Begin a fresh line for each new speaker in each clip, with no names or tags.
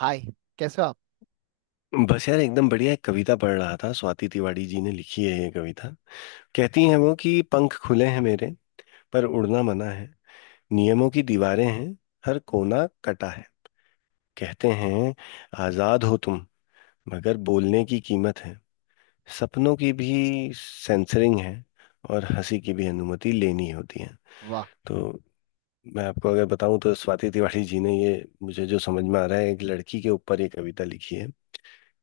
हाय। कैसे हो आप।
बस यार एकदम बढ़िया एक कविता पढ़ रहा था। स्वाति तिवारी जी ने लिखी है ये कविता। कहती हैं वो कि पंख खुले हैं मेरे, पर उड़ना मना है। नियमों की दीवारें हैं, हर कोना कटा है। कहते हैं आजाद हो तुम, मगर बोलने की कीमत है, सपनों की भी सेंसरिंग है, और हंसी की भी अनुमति लेनी होती है।
वाह,
तो मैं आपको अगर बताऊं तो स्वाति तिवारी जी ने ये, मुझे जो समझ में आ रहा है, एक लड़की के ऊपर ये कविता लिखी है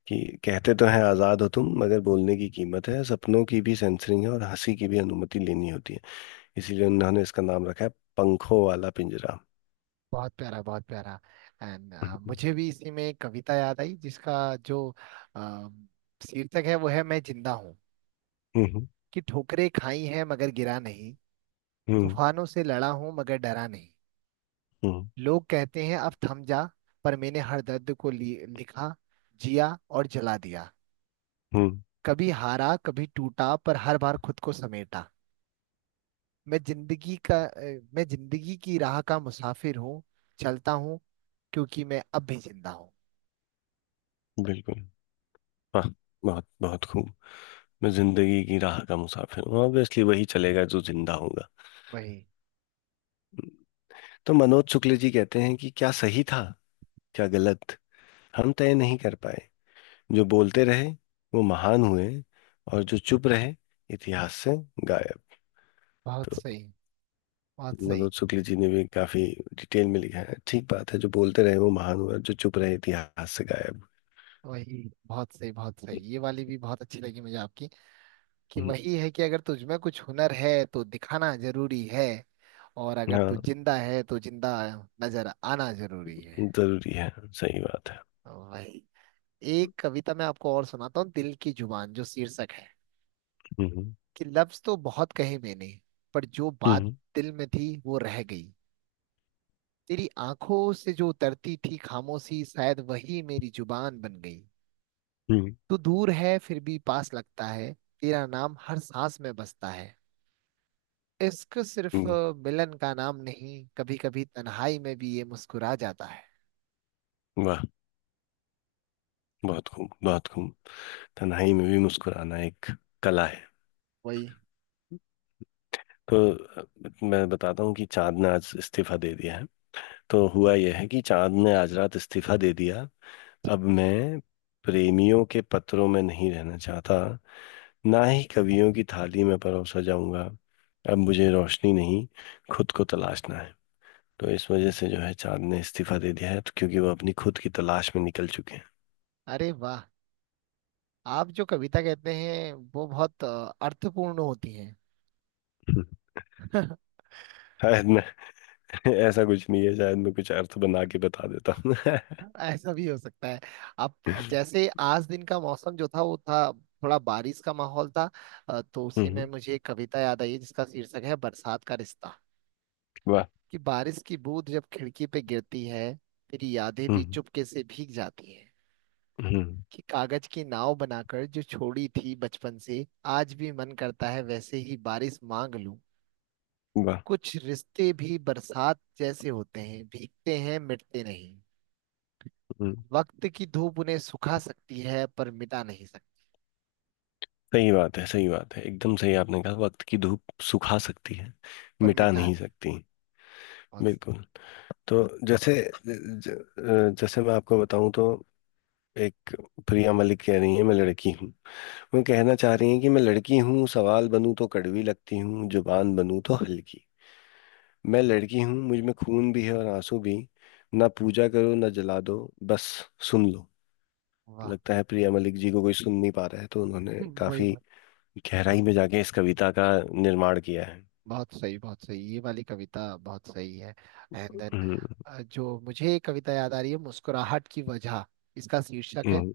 कि कहते तो हैं आजाद हो तुम मगर बोलने की कीमत है, सपनों की भी सेंसरिंग है, और हंसी की भी अनुमति लेनी होती है। इसीलिए उन्होंने इसका नाम रखा है पंखों वाला पिंजरा।
बहुत प्यारा बहुत प्यारा। एंड
हम्म।
मुझे भी इसी में एक कविता याद आई जिसका जो अम, शीर्षक है वो है मैं जिंदा हूँ।
हम्म।
कि ठोकरें खाई हैं मगर गिरा नहीं।
हम्म।
तूफानों से लड़ा हूँ मगर डरा नहीं।
हम्म।
लोग कहते हैं अब थम जा, पर मैंने हर दर्द को लिखा, जिया और जला दिया।
हम्म।
कभी हारा कभी टूटा पर हर बार खुद को समेटा। मैं जिंदगी का मैं जिंदगी की राह का मुसाफिर हूँ। चलता हूँ क्योंकि मैं अब भी जिंदा हूँ।
बिल्कुल। वाह। बहुत बहुत खूब। मैं जिंदगी की राह का मुसाफिर हूँ, ऑब्वियसली वही चलेगा जो जिंदा होगा।
वही,
तो मनोज शुक्ल जी कहते हैं कि क्या सही था, क्या गलत, हम तय नहीं कर पाए। जो बोलते रहे वो महान हुए, और जो चुप रहे इतिहास से गायब।
बहुत
तो
सही बहुत सही।
मनोज शुक्ल जी ने भी काफी डिटेल में लिखा है। ठीक बात है, जो बोलते रहे वो महान हुआ, जो चुप रहे इतिहास से गायब।
वही, बहुत सही बहुत सही। ये वाली भी बहुत अच्छी लगी मुझे आपकी। कि
हम्म।
वही है कि अगर तुझमें कुछ हुनर है तो दिखाना जरूरी है, और अगर तू
हाँ,
जिंदा है तो जिंदा नजर आना जरूरी है।
जरूरी है। सही बात है।
वही। एक कविता मैं आपको और सुनाता हूँ, दिल की जुबान जो शीर्षक है।
हम्म।
कि लफ्ज तो बहुत कहे मैंने, पर जो बात
हम्म।
दिल में थी वो रह गई। तेरी आंखों से जो उतरती थी खामोशी, शायद वही मेरी जुबान बन गई।
हम्म।
तू दूर है फिर भी पास लगता है। तेरा नाम हर सांस में बसता है। इश्क सिर्फ
हम्म।
मिलन का नाम नहीं, कभी कभी तन्हाई में भी ये मुस्कुरा जाता है।
वाह। बहुत खूब बहुत खूब। तन्हाई में भी मुस्कुराना एक कला है।
वही।
तो मैं बताता हूँ कि चांद ने आज इस्तीफा दे दिया है। तो हुआ यह है कि चांद ने आज रात इस्तीफा दे दिया। अब मैं प्रेमियों के पत्रों में नहीं रहना चाहता, ना ही कवियों की थाली में परोसा जाऊंगा। अब मुझे रोशनी नहीं, खुद को तलाशना है। तो इस वजह से जो है, चांद ने इस्तीफा दे दिया है, तो क्योंकि वो अपनी खुद की तलाश में निकल चुके हैं।
अरे वाह, आप जो कविता कहते हैं वो बहुत अर्थपूर्ण होती हैं।
हम्म। शायद मैं ऐसा कुछ नहीं है, शायद मैं कुछ अर्थ बना के बता देता हूँ
ऐसा भी हो सकता है। आप जैसे आज दिन का मौसम जो था वो था, थोड़ा बारिश का माहौल था। तो उसी में
हम्म।
मुझे एक कविता याद आई जिसका शीर्षक है बरसात का रिश्ता।
वाह।
कि बारिश की बूंद जब खिड़की पे गिरती है, तेरी यादें भी
हम्म।
चुपके से भीग जाती हैं।
हम्म।
कि कागज की नाव बनाकर जो छोड़ी थी बचपन से, आज भी मन करता है वैसे ही बारिश मांग लूं।
वाह।
कुछ रिश्ते भी बरसात जैसे होते हैं, भीगते हैं मिटते नहीं।
हम्म।
वक्त की धूप उन्हें सुखा सकती है पर मिटा नहीं सकती।
सही बात है, सही बात है, एकदम सही आपने कहा, वक्त की धूप सुखा सकती है,
पर
मिटा
मिटा
नहीं
नहीं।
सकती।
बस।
बिल्कुल। तो जैसे ज, ज- जैसे मैं आपको बताऊं तो एक, प्रिया मलिक कह रही हैं मैं लड़की हूँ। वो कहना चाह रही हैं कि मैं लड़की हूँ, सवाल बनूं तो कड़वी लगती हूँ, जुबान बनूं तो हल्की। मैं लड़की हूँ, मुझ में खून भी है और आंसू भी। ना पूजा करो, ना जला दो, बस सुन लो।
वाह।
लगता है प्रिया मलिक जी को कोई सुन नहीं पा रहा है, तो उन्होंने
वही
काफी
बात। वाह।
गहराई में जाके इस कविता का निर्माण किया है।
बहुत सही बहुत सही, ये वाली कविता बहुत सही है। And
hmm.
देन जो मुझे एक कविता याद आ रही है, मुस्कुराहट की वजह इसका शीर्षक है।
हम्म।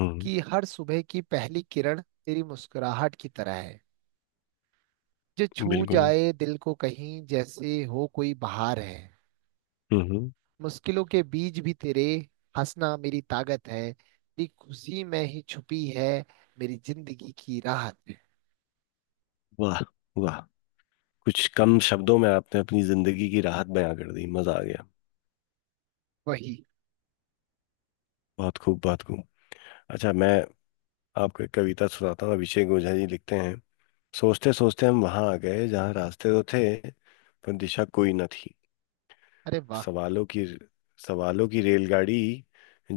हम्म।
कि हर सुबह की पहली किरण तेरी मुस्कुराहट की तरह है, जो छू
बिल्कुल।
जाए दिल को कहीं जैसे हो कोई बहार है।
हम्म।
मुश्किलों के बीच भी तेरे हंसना मेरी ताकत है, तेरी खुशी में ही छुपी है मेरी जिंदगी की राहत।
वाह। वाह। कुछ कम शब्दों में आपने अपनी जिंदगी की राहत बयां कर दी, मजा आ गया।
वही।
बहुत खूब बहुत खूब। अच्छा, मैं आपको एक कविता सुनाता हूँ। अभिषेक ओझा जी लिखते हैं, सोचते सोचते हम वहां आ गए जहाँ रास्ते तो थे, पर दिशा कोई न थी।
अरे वाह,
सवालों की सवालों की रेलगाड़ी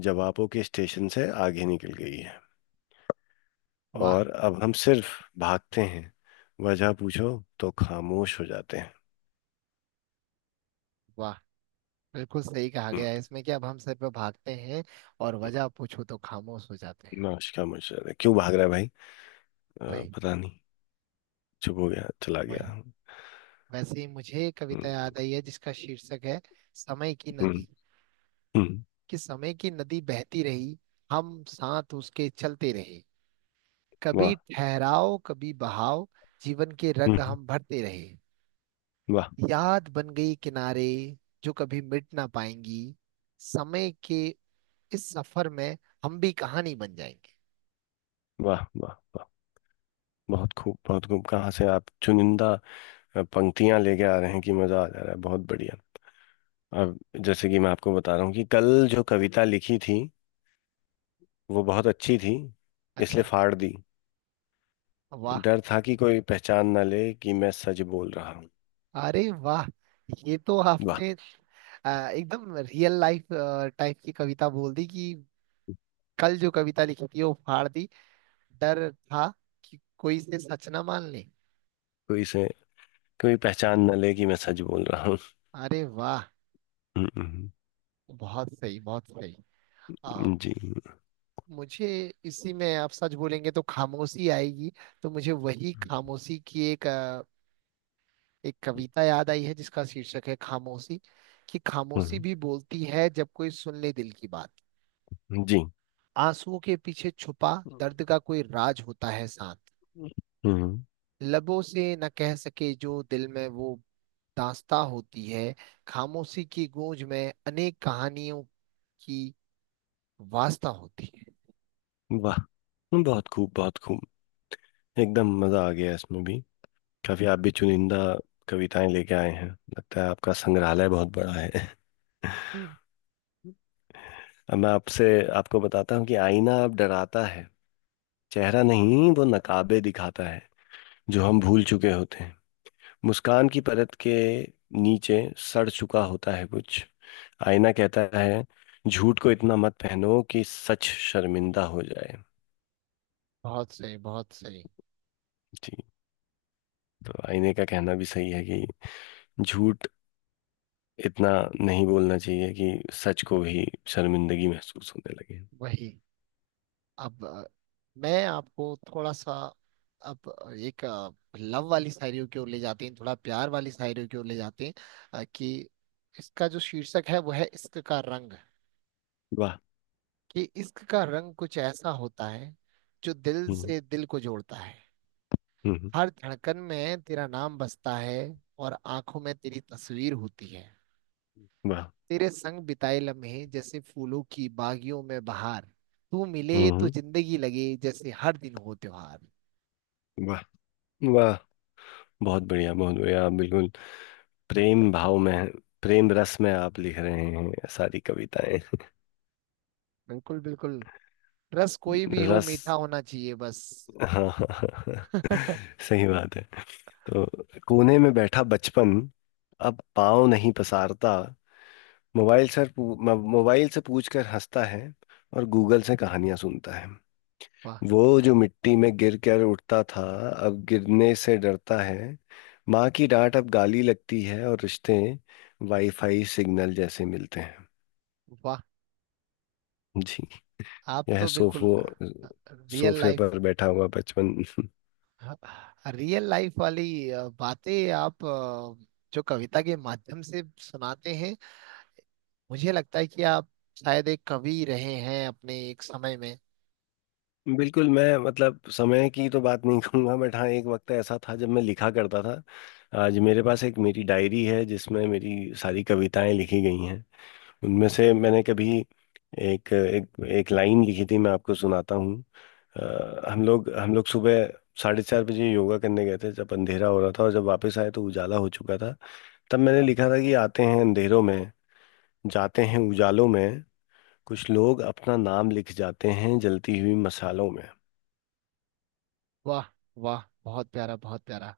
जवाबों के स्टेशन से आगे निकल गई है,
वाह
और अब हम सिर्फ भागते हैं। वजह पूछो तो खामोश हो जाते हैं।
वाह। बिल्कुल सही कहा
हम्म।
गया है इसमें कि अब हम सर पे भागते हैं, और वजह पूछो तो खामोश हो जाते हैं।
नाश, खामोश हो जाते हैं, क्यों भाग रहा है भाई?
वही।
पता नहीं, चुप हो गया, चला
वही,
गया।
वैसे ही मुझे एक कविता
हम्म।
याद आई है जिसका शीर्षक है समय की
हम्म।
नदी।
हम्म।
कि समय की नदी बहती रही, हम साथ उसके चलते रहे। कभी
वाह।
ठहराव कभी बहाव, जीवन के रंग
हम्म।
हम भरते रहे।
वाह।
याद बन गई किनारे, जो कभी मिट ना पाएंगी। समय के इस सफर में हम भी कहानी बन जाएंगे।
वाह। वाह। वाह। बहुत खूब बहुत खूब। कहाँ से आप चुनिंदा पंक्तियां लेके आ रहे हैं कि मजा आ जा रहा है? बहुत बढ़िया। अब जैसे कि मैं आपको बता रहा हूँ कि कल जो कविता लिखी थी वो बहुत अच्छी थी, इसलिए
अच्छा।
फाड़ दी।
वाह,
डर था कि कोई पहचान ना ले कि मैं सच बोल रहा हूँ।
अरे वाह, ये तो
वाह।
आपने एकदम रियल लाइफ टाइप की कविता बोल दी कि कल जो कविता लिखी थी वो फाड़ दी, डर था कि कोई से सच ना मान ले।
कोई से, कोई पहचान ना ले कि मैं सच बोल रहा हूँ।
अरे वाह,
हम्म। हम्म।
बहुत सही बहुत सही। आ,
हम्म। जी।
मुझे इसी में, आप सच बोलेंगे तो खामोशी आएगी। तो मुझे वही खामोशी की एक कविता याद आई है जिसका शीर्षक है खामोशी। कि खामोशी
हम्म।
भी बोलती है जब कोई सुन ले दिल की बात।
जी।
आंसुओं के पीछे छुपा दर्द का कोई राज होता है शांत।
हम्म।
लबों से न कह सके जो दिल में वो दास्ता होती है। खामोशी की गूंज में अनेक कहानियों की वास्ता होती है।
वाह। बहुत खूब बहुत खूब। एकदम मजा आ गया इसमें भी। काफी आप भी चुनिंदा कविताएं लेके आए हैं, लगता है आपका संग्रहालय बहुत बड़ा है। अब मैं आपसे, आपको बताता हूँ कि आईना अब डराता है। चेहरा नहीं, वो नकाबे दिखाता है जो हम भूल चुके होते हैं। मुस्कान की परत के नीचे सड़ चुका होता है कुछ। आईना कहता है झूठ को इतना मत पहनो कि सच शर्मिंदा हो जाए।
बहुत सही बहुत सही।
ठीक, तो आईने का कहना भी सही है कि झूठ इतना नहीं बोलना चाहिए कि सच को भी शर्मिंदगी महसूस होने लगे।
वही। अब मैं आपको थोड़ा सा, अब एक लव वाली शायरियों की ओर ले जाते हैं, थोड़ा प्यार वाली शायरियों की ओर ले जाते हैं। कि इसका जो शीर्षक है वो है इश्क का रंग।
वाह।
कि इश्क का रंग कुछ ऐसा होता है जो दिल
हम्म।
से दिल को जोड़ता है।
हम्म। हम्म।
हर धड़कन में तेरा नाम बसता है, और आंखों में तेरी तस्वीर होती है।
वाह।
तेरे संग बिताए लम्हे जैसे फूलों की बागियों में बहार। तू मिले
हम्म।
तो
हम्म।
जिंदगी लगे जैसे हर दिन हो त्योहार।
वाह। वाह। बहुत बढ़िया बहुत बढ़िया। आप बिल्कुल प्रेम भाव में, प्रेम रस में आप लिख रहे हैं सारी कविताएं।
बिल्कुल बिल्कुल। रस कोई भी हो
रस,
मीठा होना चाहिए बस।
हाँ हाँ हाँ। हाँ, सही बात है। तो कोने में बैठा बचपन अब पाँव नहीं पसारता, मोबाइल सर पू- मोबाइल से पूछ कर हंसता है, और गूगल से कहानियां सुनता है।
वाह
वो जो मिट्टी में गिर कर उठता था अब गिरने से डरता है। माँ की डांट अब गाली लगती है, और रिश्ते वाईफाई सिग्नल जैसे मिलते हैं।
वाह।
जी।
आप
यह
तो बिल्कुल
सोफो
रियल
सोफे
लाइफ,
पर बैठा हुआ बचपन।
रियल लाइफ वाली बातें आप जो कविता के माध्यम से सुनाते हैं। मुझे लगता है कि आप शायद एक कवि रहे हैं अपने एक समय में।
बिल्कुल, मैं मतलब समय की तो बात नहीं कहूंगा, बट हाँ एक वक्त ऐसा था जब मैं लिखा करता था। आज मेरे पास एक मेरी डायरी है जिसमें मेरी सारी कविताएं लिखी गई हैं। उनमें से मैंने कभी एक एक एक लाइन लिखी थी, मैं आपको सुनाता हूँ। हम लोग सुबह 4:30 बजे योगा करने गए थे जब अंधेरा हो रहा था, और जब वापस आए तो उजाला हो चुका था। तब मैंने लिखा था कि आते हैं अंधेरों में, जाते हैं उजालों में, कुछ लोग अपना नाम लिख जाते हैं जलती हुई मशालों में।
वाह वाह, बहुत प्यारा बहुत प्यारा।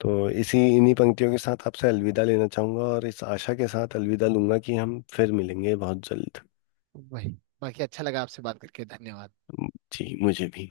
तो इसी इन्हीं पंक्तियों के साथ आपसे अलविदा लेना चाहूंगा, और इस आशा के साथ अलविदा लूंगा कि हम फिर मिलेंगे बहुत जल्द।
वही। बाकी अच्छा लगा आपसे बात करके, धन्यवाद।
जी, मुझे भी।